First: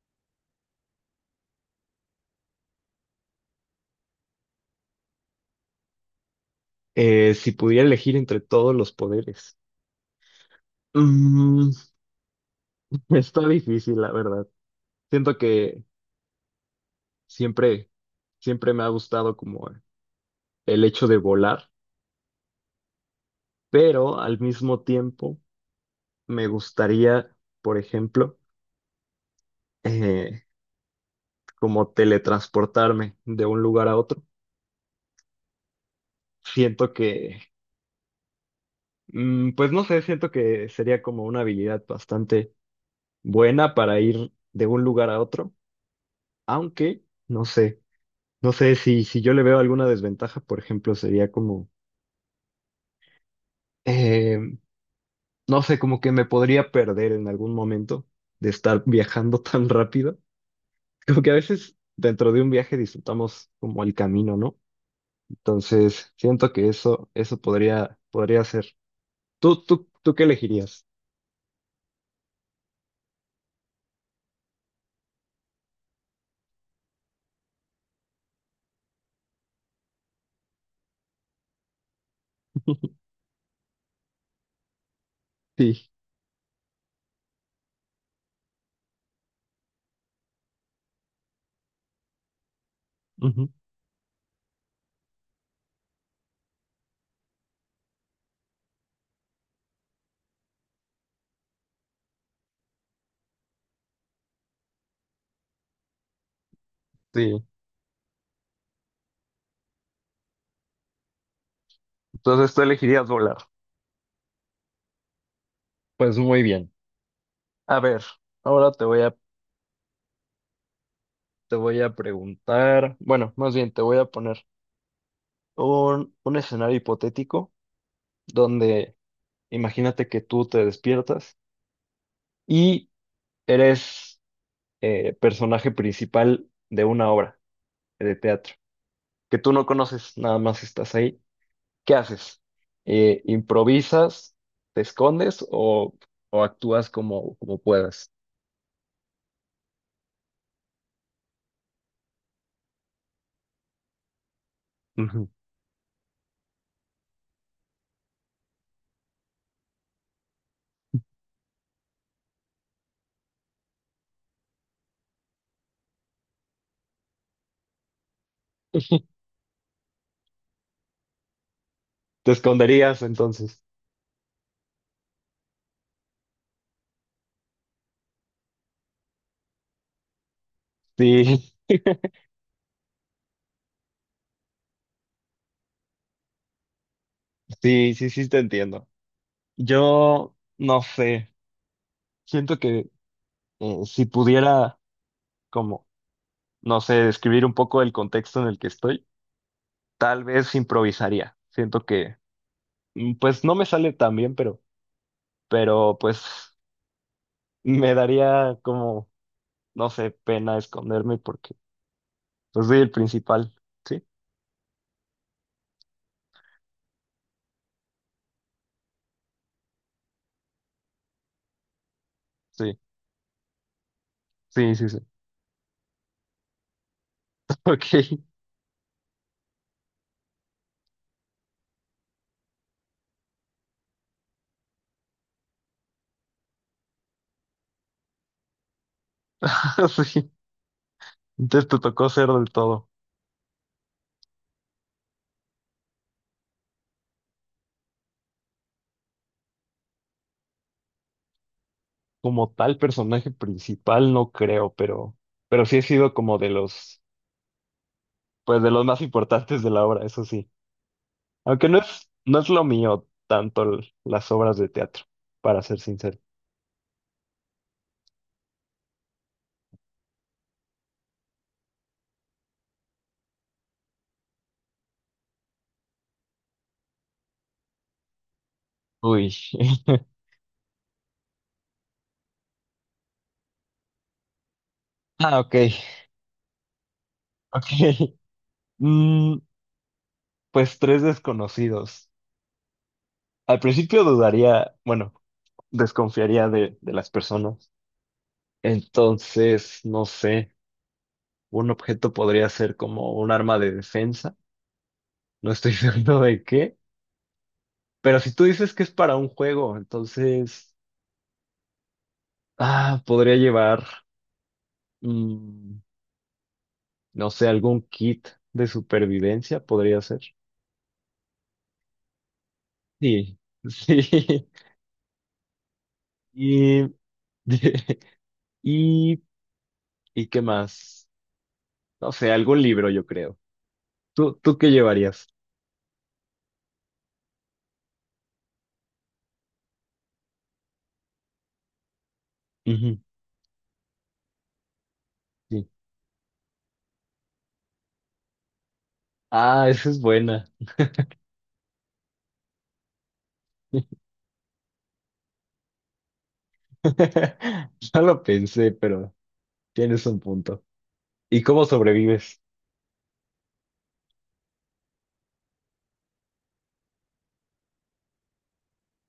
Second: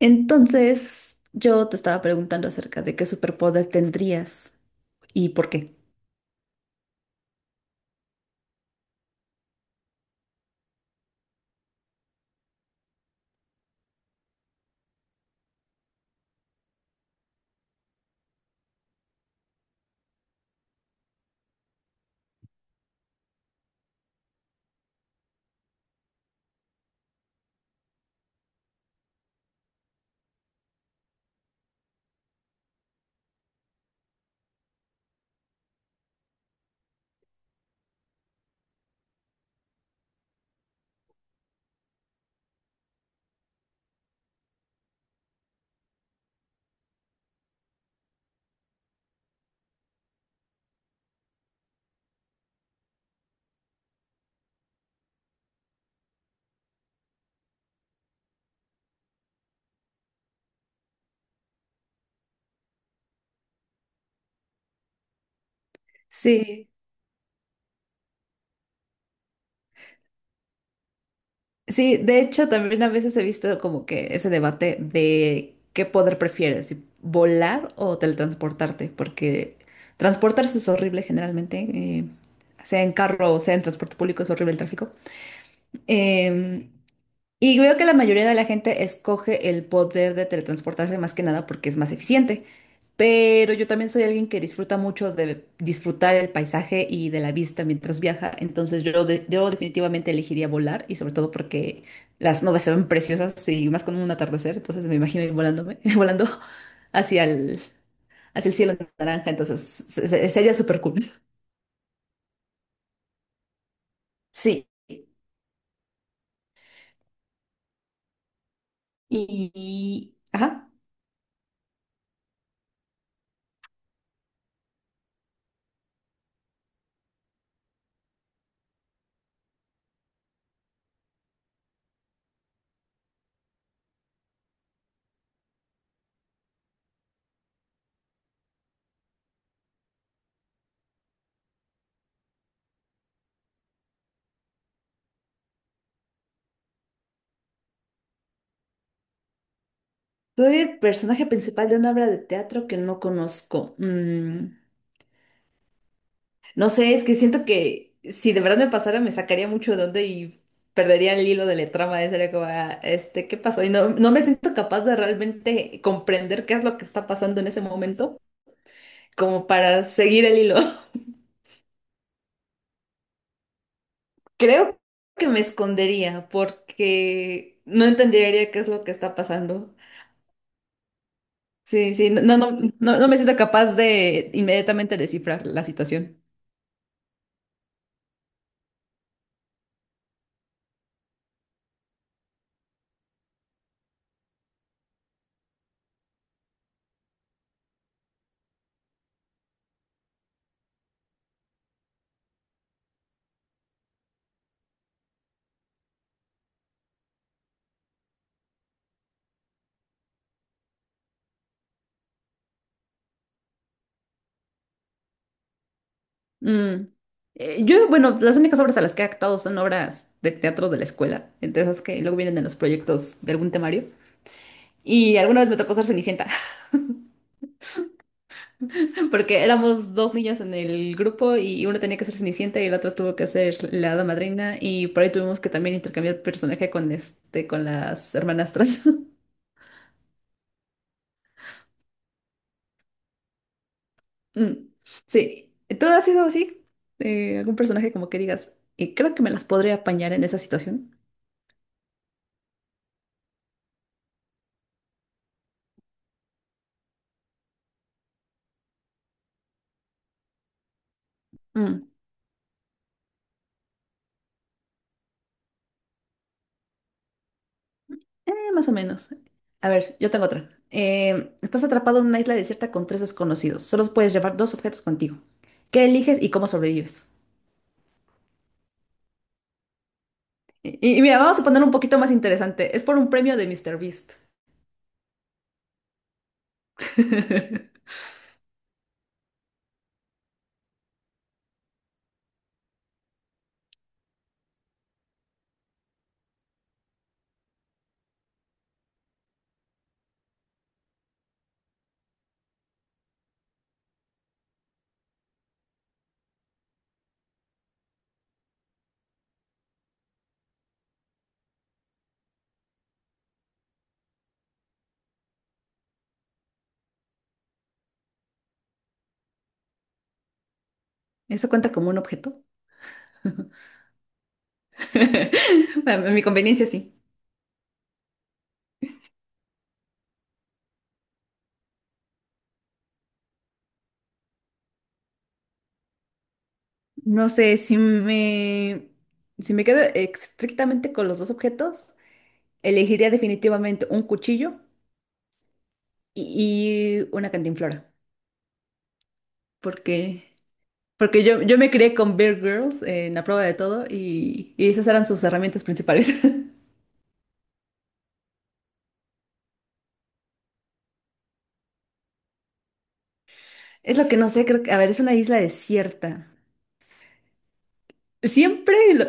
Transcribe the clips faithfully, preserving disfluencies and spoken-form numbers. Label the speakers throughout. Speaker 1: Entonces, yo te estaba preguntando acerca de qué superpoder tendrías y por qué.
Speaker 2: Eh, si pudiera elegir entre todos los poderes, Mm, está difícil, la verdad. Siento que siempre, siempre me ha gustado como el hecho de volar, pero al mismo tiempo me gustaría, por ejemplo, eh, como teletransportarme de un lugar a otro. Siento que, mm, pues no sé, siento que sería como una habilidad bastante buena para ir de un lugar a otro, aunque, no sé. No sé si, si yo le veo alguna desventaja, por ejemplo, sería como, eh, no sé, como que me podría perder en algún momento de estar viajando tan rápido. Como que a veces dentro de un viaje disfrutamos como el camino, ¿no? Entonces, siento
Speaker 1: Sí,
Speaker 2: que eso, eso podría, podría ser. ¿Tú, tú, tú qué elegirías?
Speaker 1: sí, de hecho también a veces he visto como que ese debate de qué poder prefieres, si volar o teletransportarte, porque transportarse es horrible generalmente, eh, sea en carro o sea en transporte público es horrible el tráfico.
Speaker 2: Sí,
Speaker 1: Em, Y veo que la mayoría de la gente escoge el poder de teletransportarse más que nada porque es más eficiente.
Speaker 2: ujú,
Speaker 1: Pero yo también soy alguien que disfruta mucho de disfrutar el paisaje y de la vista mientras viaja. Entonces yo, de- yo definitivamente elegiría volar, y sobre todo porque las nubes se ven preciosas y más con un atardecer. Entonces me imagino ir volándome, volando hacia
Speaker 2: sí.
Speaker 1: el, hacia el cielo naranja. Entonces se- se- sería súper cool.
Speaker 2: Entonces tú elegirías volar.
Speaker 1: Sí.
Speaker 2: Pues muy bien. A ver, ahora te voy a,
Speaker 1: Y... Ajá.
Speaker 2: te voy a preguntar, bueno, más bien te voy a poner un, un escenario hipotético donde imagínate que tú te despiertas y eres eh, personaje principal de una obra de teatro que tú no conoces, nada más estás ahí. ¿Qué haces? Eh, ¿improvisas, te escondes o, o actúas como, como puedas?
Speaker 1: Soy el personaje principal de una obra de teatro que no conozco. Mm,
Speaker 2: Ujú.
Speaker 1: no sé, es que siento que si de verdad me pasara me sacaría mucho de onda y perdería el hilo de la trama. eh, Sería como, ah, este, ¿qué pasó? Y no, no me siento capaz de realmente comprender qué es lo que está pasando en ese momento, como para seguir el hilo.
Speaker 2: Te esconderías entonces.
Speaker 1: Creo que me escondería porque no entendería qué es lo que está pasando.
Speaker 2: Sí,
Speaker 1: Sí, sí, no, no, no, no no me siento capaz de inmediatamente descifrar la situación.
Speaker 2: sí, sí, sí, te entiendo. Yo no sé, siento que eh, si pudiera como no sé, describir un poco el contexto en el que estoy, tal vez improvisaría. Siento que, mm, pues no me sale tan bien, pero, pero pues me daría como, no sé, pena esconderme porque pues soy el principal. Sí,
Speaker 1: Mm. Eh, yo, bueno, las únicas obras a las que he actuado son obras de teatro de la escuela, entre esas que luego vienen en los
Speaker 2: sí,
Speaker 1: proyectos de algún temario.
Speaker 2: sí, sí, sí.
Speaker 1: Y alguna vez me tocó ser Cenicienta,
Speaker 2: Ok,
Speaker 1: porque éramos dos niñas en el grupo y una tenía que ser Cenicienta y la otra tuvo que ser la hada madrina y por ahí tuvimos que también intercambiar personaje con este, con las hermanastras.
Speaker 2: sí. Entonces te tocó ser del todo.
Speaker 1: Mm. Sí, ¿tú has sido así? Eh, ¿algún personaje como que digas, eh, creo que me las podré apañar en esa situación?
Speaker 2: Como tal personaje principal, no creo, pero, pero sí he sido como de los, pues de los más importantes de la obra, eso sí. Aunque no
Speaker 1: Mm.
Speaker 2: es, no es lo mío tanto l- las obras de teatro, para ser sincero.
Speaker 1: Eh, más o menos. A ver, yo tengo otra. Eh, estás atrapado en una isla desierta con tres desconocidos. Solo puedes llevar dos objetos contigo. ¿Qué eliges y cómo sobrevives?
Speaker 2: Uy.
Speaker 1: Y, y mira, vamos a poner un poquito más interesante. Es por un premio de Mister Beast.
Speaker 2: Ah, ok. Ok. Mm, pues tres desconocidos. Al principio dudaría, bueno, desconfiaría de, de las personas. Entonces, no sé, un objeto podría ser como un arma de defensa. No estoy seguro de qué. Pero si tú dices que es para un juego, entonces, ah, podría llevar, mm, no sé, algún kit de supervivencia podría ser.
Speaker 1: ¿Eso cuenta como un objeto?
Speaker 2: Sí, sí.
Speaker 1: A mi conveniencia,
Speaker 2: Y,
Speaker 1: sí.
Speaker 2: y, ¿y qué más? No sé, algún libro, yo creo. ¿Tú, tú qué llevarías?
Speaker 1: No sé, si me, si me quedo estrictamente con los dos objetos,
Speaker 2: Ujú,
Speaker 1: elegiría definitivamente un cuchillo
Speaker 2: sí.
Speaker 1: y, y una cantinflora.
Speaker 2: Ah, esa es
Speaker 1: Porque
Speaker 2: buena.
Speaker 1: Porque yo, yo me crié con Bear Girls, eh, en la prueba de todo, y, y esas eran sus herramientas principales.
Speaker 2: No lo pensé, pero tienes un punto. ¿Y cómo sobrevives?
Speaker 1: Es lo que no sé, creo que, a ver, es una isla desierta. Siempre lo,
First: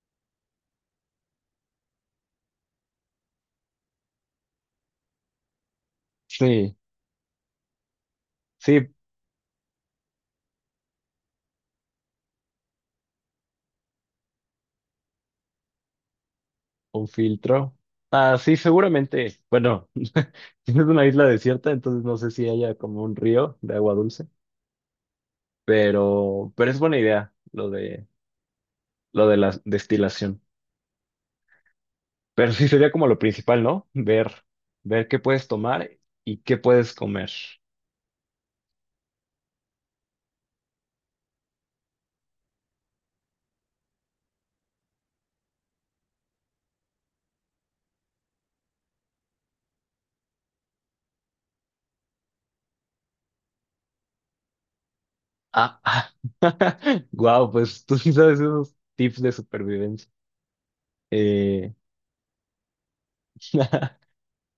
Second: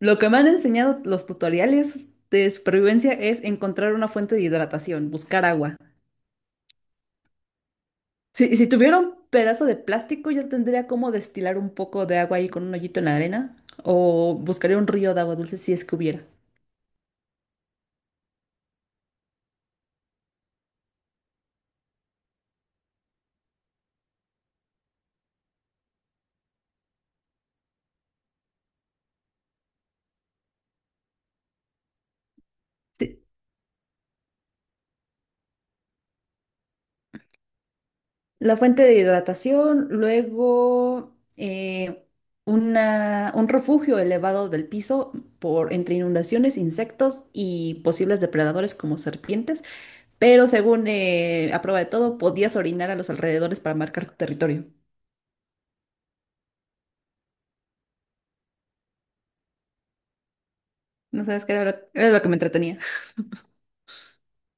Speaker 1: lo que me han enseñado los tutoriales de supervivencia es encontrar una fuente de hidratación, buscar agua.
Speaker 2: Sí,
Speaker 1: Si, si
Speaker 2: sí,
Speaker 1: tuviera un pedazo de plástico, yo tendría como destilar un poco de agua ahí con un hoyito en la arena, o buscaría un río de agua dulce si es que hubiera.
Speaker 2: un filtro. Ah, sí, seguramente. Bueno, tienes una isla desierta, entonces no sé si haya como un río de agua dulce. Pero, pero es buena idea lo de, lo de la destilación. Pero sí sería como lo principal, ¿no? Ver, ver qué puedes tomar y qué puedes comer.
Speaker 1: La fuente de hidratación, luego eh, una- un refugio elevado del piso por, entre inundaciones, insectos y posibles depredadores como serpientes, pero según eh, a prueba de todo, podías orinar a los alrededores para marcar tu territorio.
Speaker 2: Ah, ah. Wow, pues tú sí sabes esos tips de supervivencia.
Speaker 1: No sabes qué era
Speaker 2: Eh,
Speaker 1: lo, era lo que me entretenía.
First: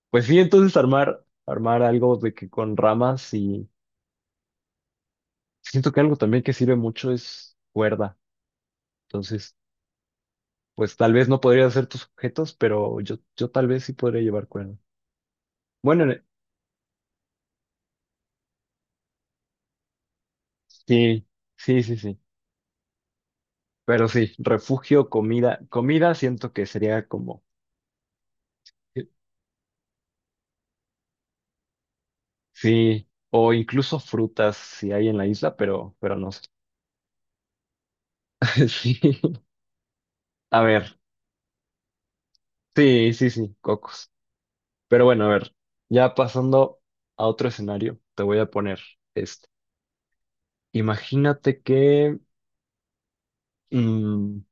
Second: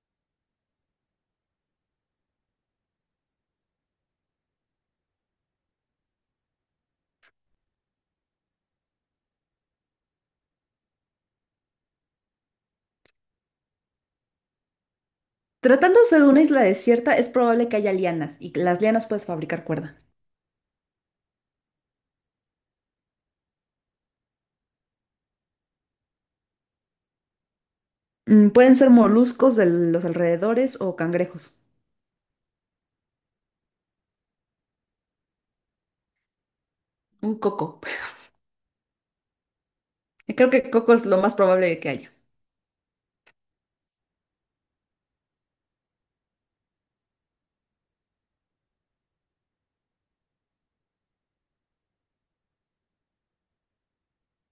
Speaker 2: pues sí, entonces armar, armar algo de que con ramas y siento que algo también que sirve mucho es cuerda. Entonces, pues tal vez no podría hacer tus objetos, pero yo, yo tal vez sí podría llevar cuerda. Bueno,
Speaker 1: Tratándose
Speaker 2: en-
Speaker 1: de una isla desierta, es probable que haya lianas, y las lianas puedes fabricar cuerda.
Speaker 2: sí, sí, sí, sí. Pero sí, refugio, comida, comida siento que sería como,
Speaker 1: Mm, pueden ser moluscos de los alrededores o cangrejos.
Speaker 2: sí, o incluso frutas si hay en la isla, pero, pero no sé.
Speaker 1: Un coco.
Speaker 2: Sí.
Speaker 1: Creo
Speaker 2: A
Speaker 1: que
Speaker 2: ver,
Speaker 1: coco es lo más probable que haya.
Speaker 2: sí, sí, sí, cocos. Pero bueno, a ver, ya pasando a otro escenario, te voy a poner este. Imagínate que, mm,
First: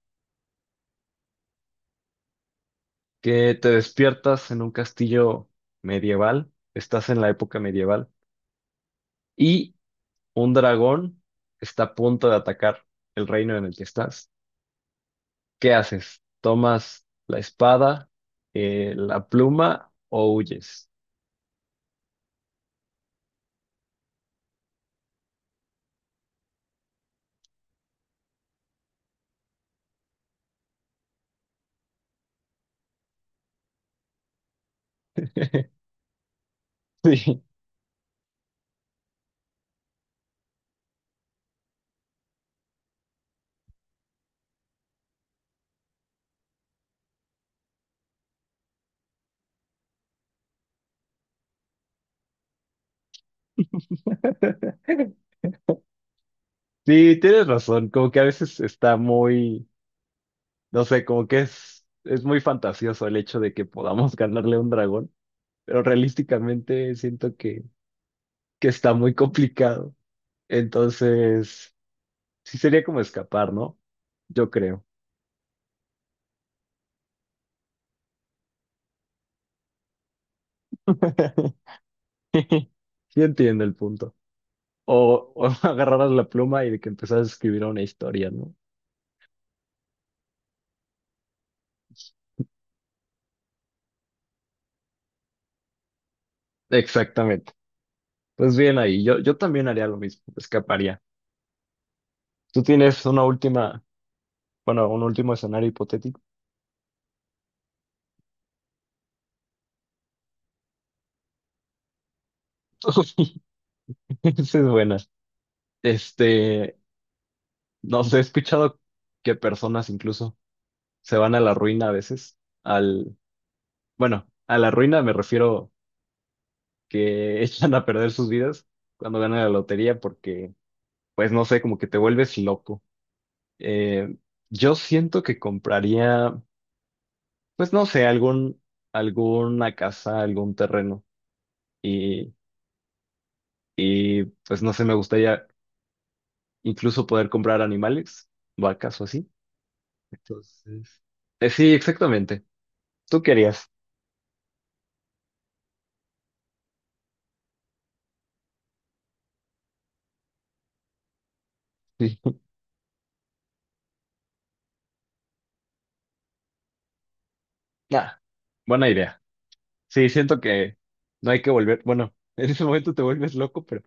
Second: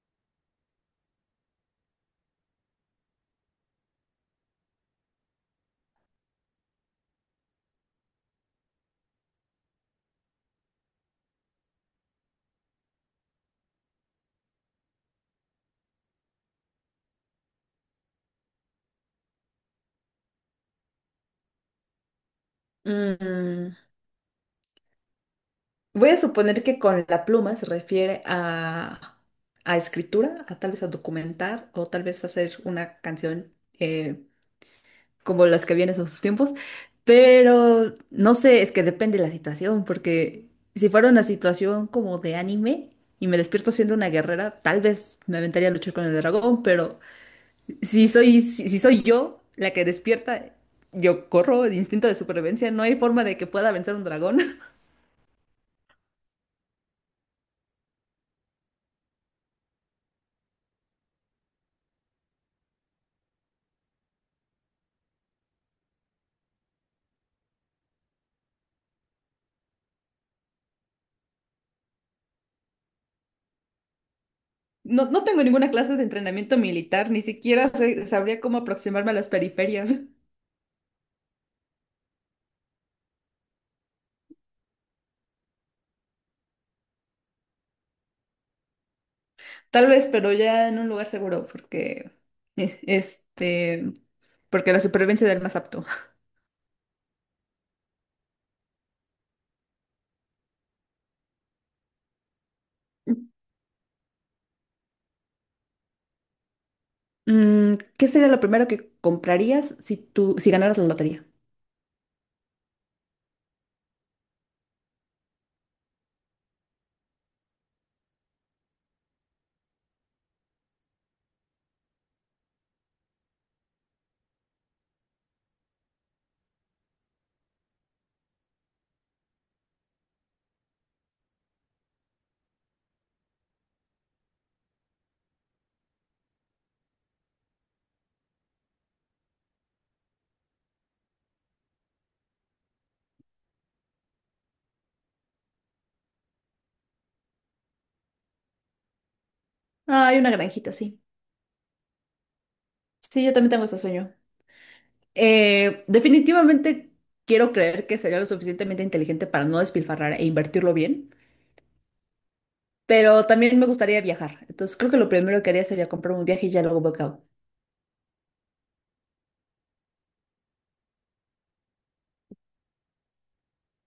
Speaker 2: que te despiertas en un castillo medieval, estás en la época medieval, y un dragón está a punto de atacar el reino en el que estás. ¿Qué haces? ¿Tomas la espada, eh, la pluma o huyes?
Speaker 1: Mm, voy a suponer que con la pluma se refiere a, a escritura, a tal vez a documentar o tal vez hacer una canción, eh, como las que vienen en sus tiempos,
Speaker 2: Sí,
Speaker 1: pero no sé, es que depende de la situación, porque si fuera una situación como de anime y me despierto siendo una guerrera, tal vez me aventaría a luchar con el dragón, pero si soy, si, si soy yo la que despierta, yo corro de instinto de supervivencia, no hay forma de que pueda vencer un dragón.
Speaker 2: sí, tienes razón. Como que a veces está muy, no sé, como que es, es muy fantasioso el hecho de que podamos ganarle a un dragón, pero realísticamente siento que, que está muy complicado. Entonces, sí sería como escapar, ¿no? Yo creo.
Speaker 1: No, no tengo ninguna clase de entrenamiento militar, ni siquiera sé- sabría cómo aproximarme a las periferias.
Speaker 2: Sí, entiendo el punto. O, o agarraras la pluma y de que empezaras a escribir una historia, ¿no?
Speaker 1: Tal vez, pero ya en un lugar seguro, porque eh, este, porque la supervivencia del más apto.
Speaker 2: Exactamente. Pues bien ahí, yo, yo también haría lo mismo, escaparía. Tú tienes una última, bueno, un último escenario hipotético.
Speaker 1: Mm, ¿qué sería lo primero que comprarías si tú, si ganaras la lotería?
Speaker 2: Esa es buena. Este, no sé, he escuchado que personas incluso se van a la ruina a veces, al, bueno, a la ruina me refiero que echan a perder sus vidas cuando ganan la lotería porque, pues no sé, como que te vuelves loco. Eh, yo siento que compraría, pues no sé, algún, alguna casa, algún terreno y, y pues no sé, me gustaría incluso poder comprar animales, vacas o así.
Speaker 1: Ah, hay una granjita, sí.
Speaker 2: Entonces, eh, sí, exactamente. ¿Tú
Speaker 1: Sí, yo también tengo
Speaker 2: querías?
Speaker 1: ese sueño. Eh, definitivamente quiero creer que sería lo suficientemente inteligente para no despilfarrar e invertirlo bien,
Speaker 2: Sí.
Speaker 1: pero también me gustaría viajar. Entonces creo que lo primero que haría sería comprar un viaje y ya luego veo.
Speaker 2: Nah, buena idea. Sí, siento que no hay que volver, bueno, en ese momento te vuelves loco, pero,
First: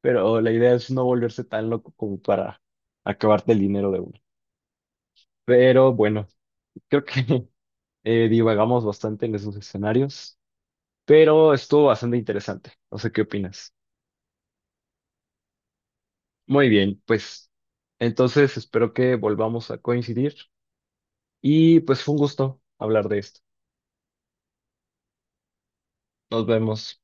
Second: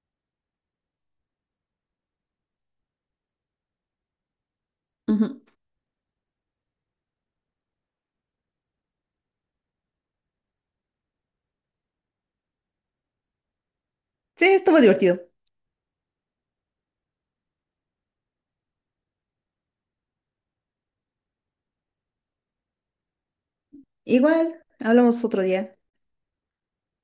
Speaker 2: pero la idea es no volverse tan loco como para acabarte el dinero de uno.
Speaker 1: Ujú.
Speaker 2: Pero bueno, creo que eh, divagamos bastante en esos escenarios, pero estuvo bastante interesante. No sé qué opinas.
Speaker 1: Sí, estuvo divertido.
Speaker 2: Muy bien, pues entonces espero que volvamos a coincidir y pues fue un gusto hablar de esto.
Speaker 1: Igual, hablamos otro día.
Speaker 2: Nos vemos.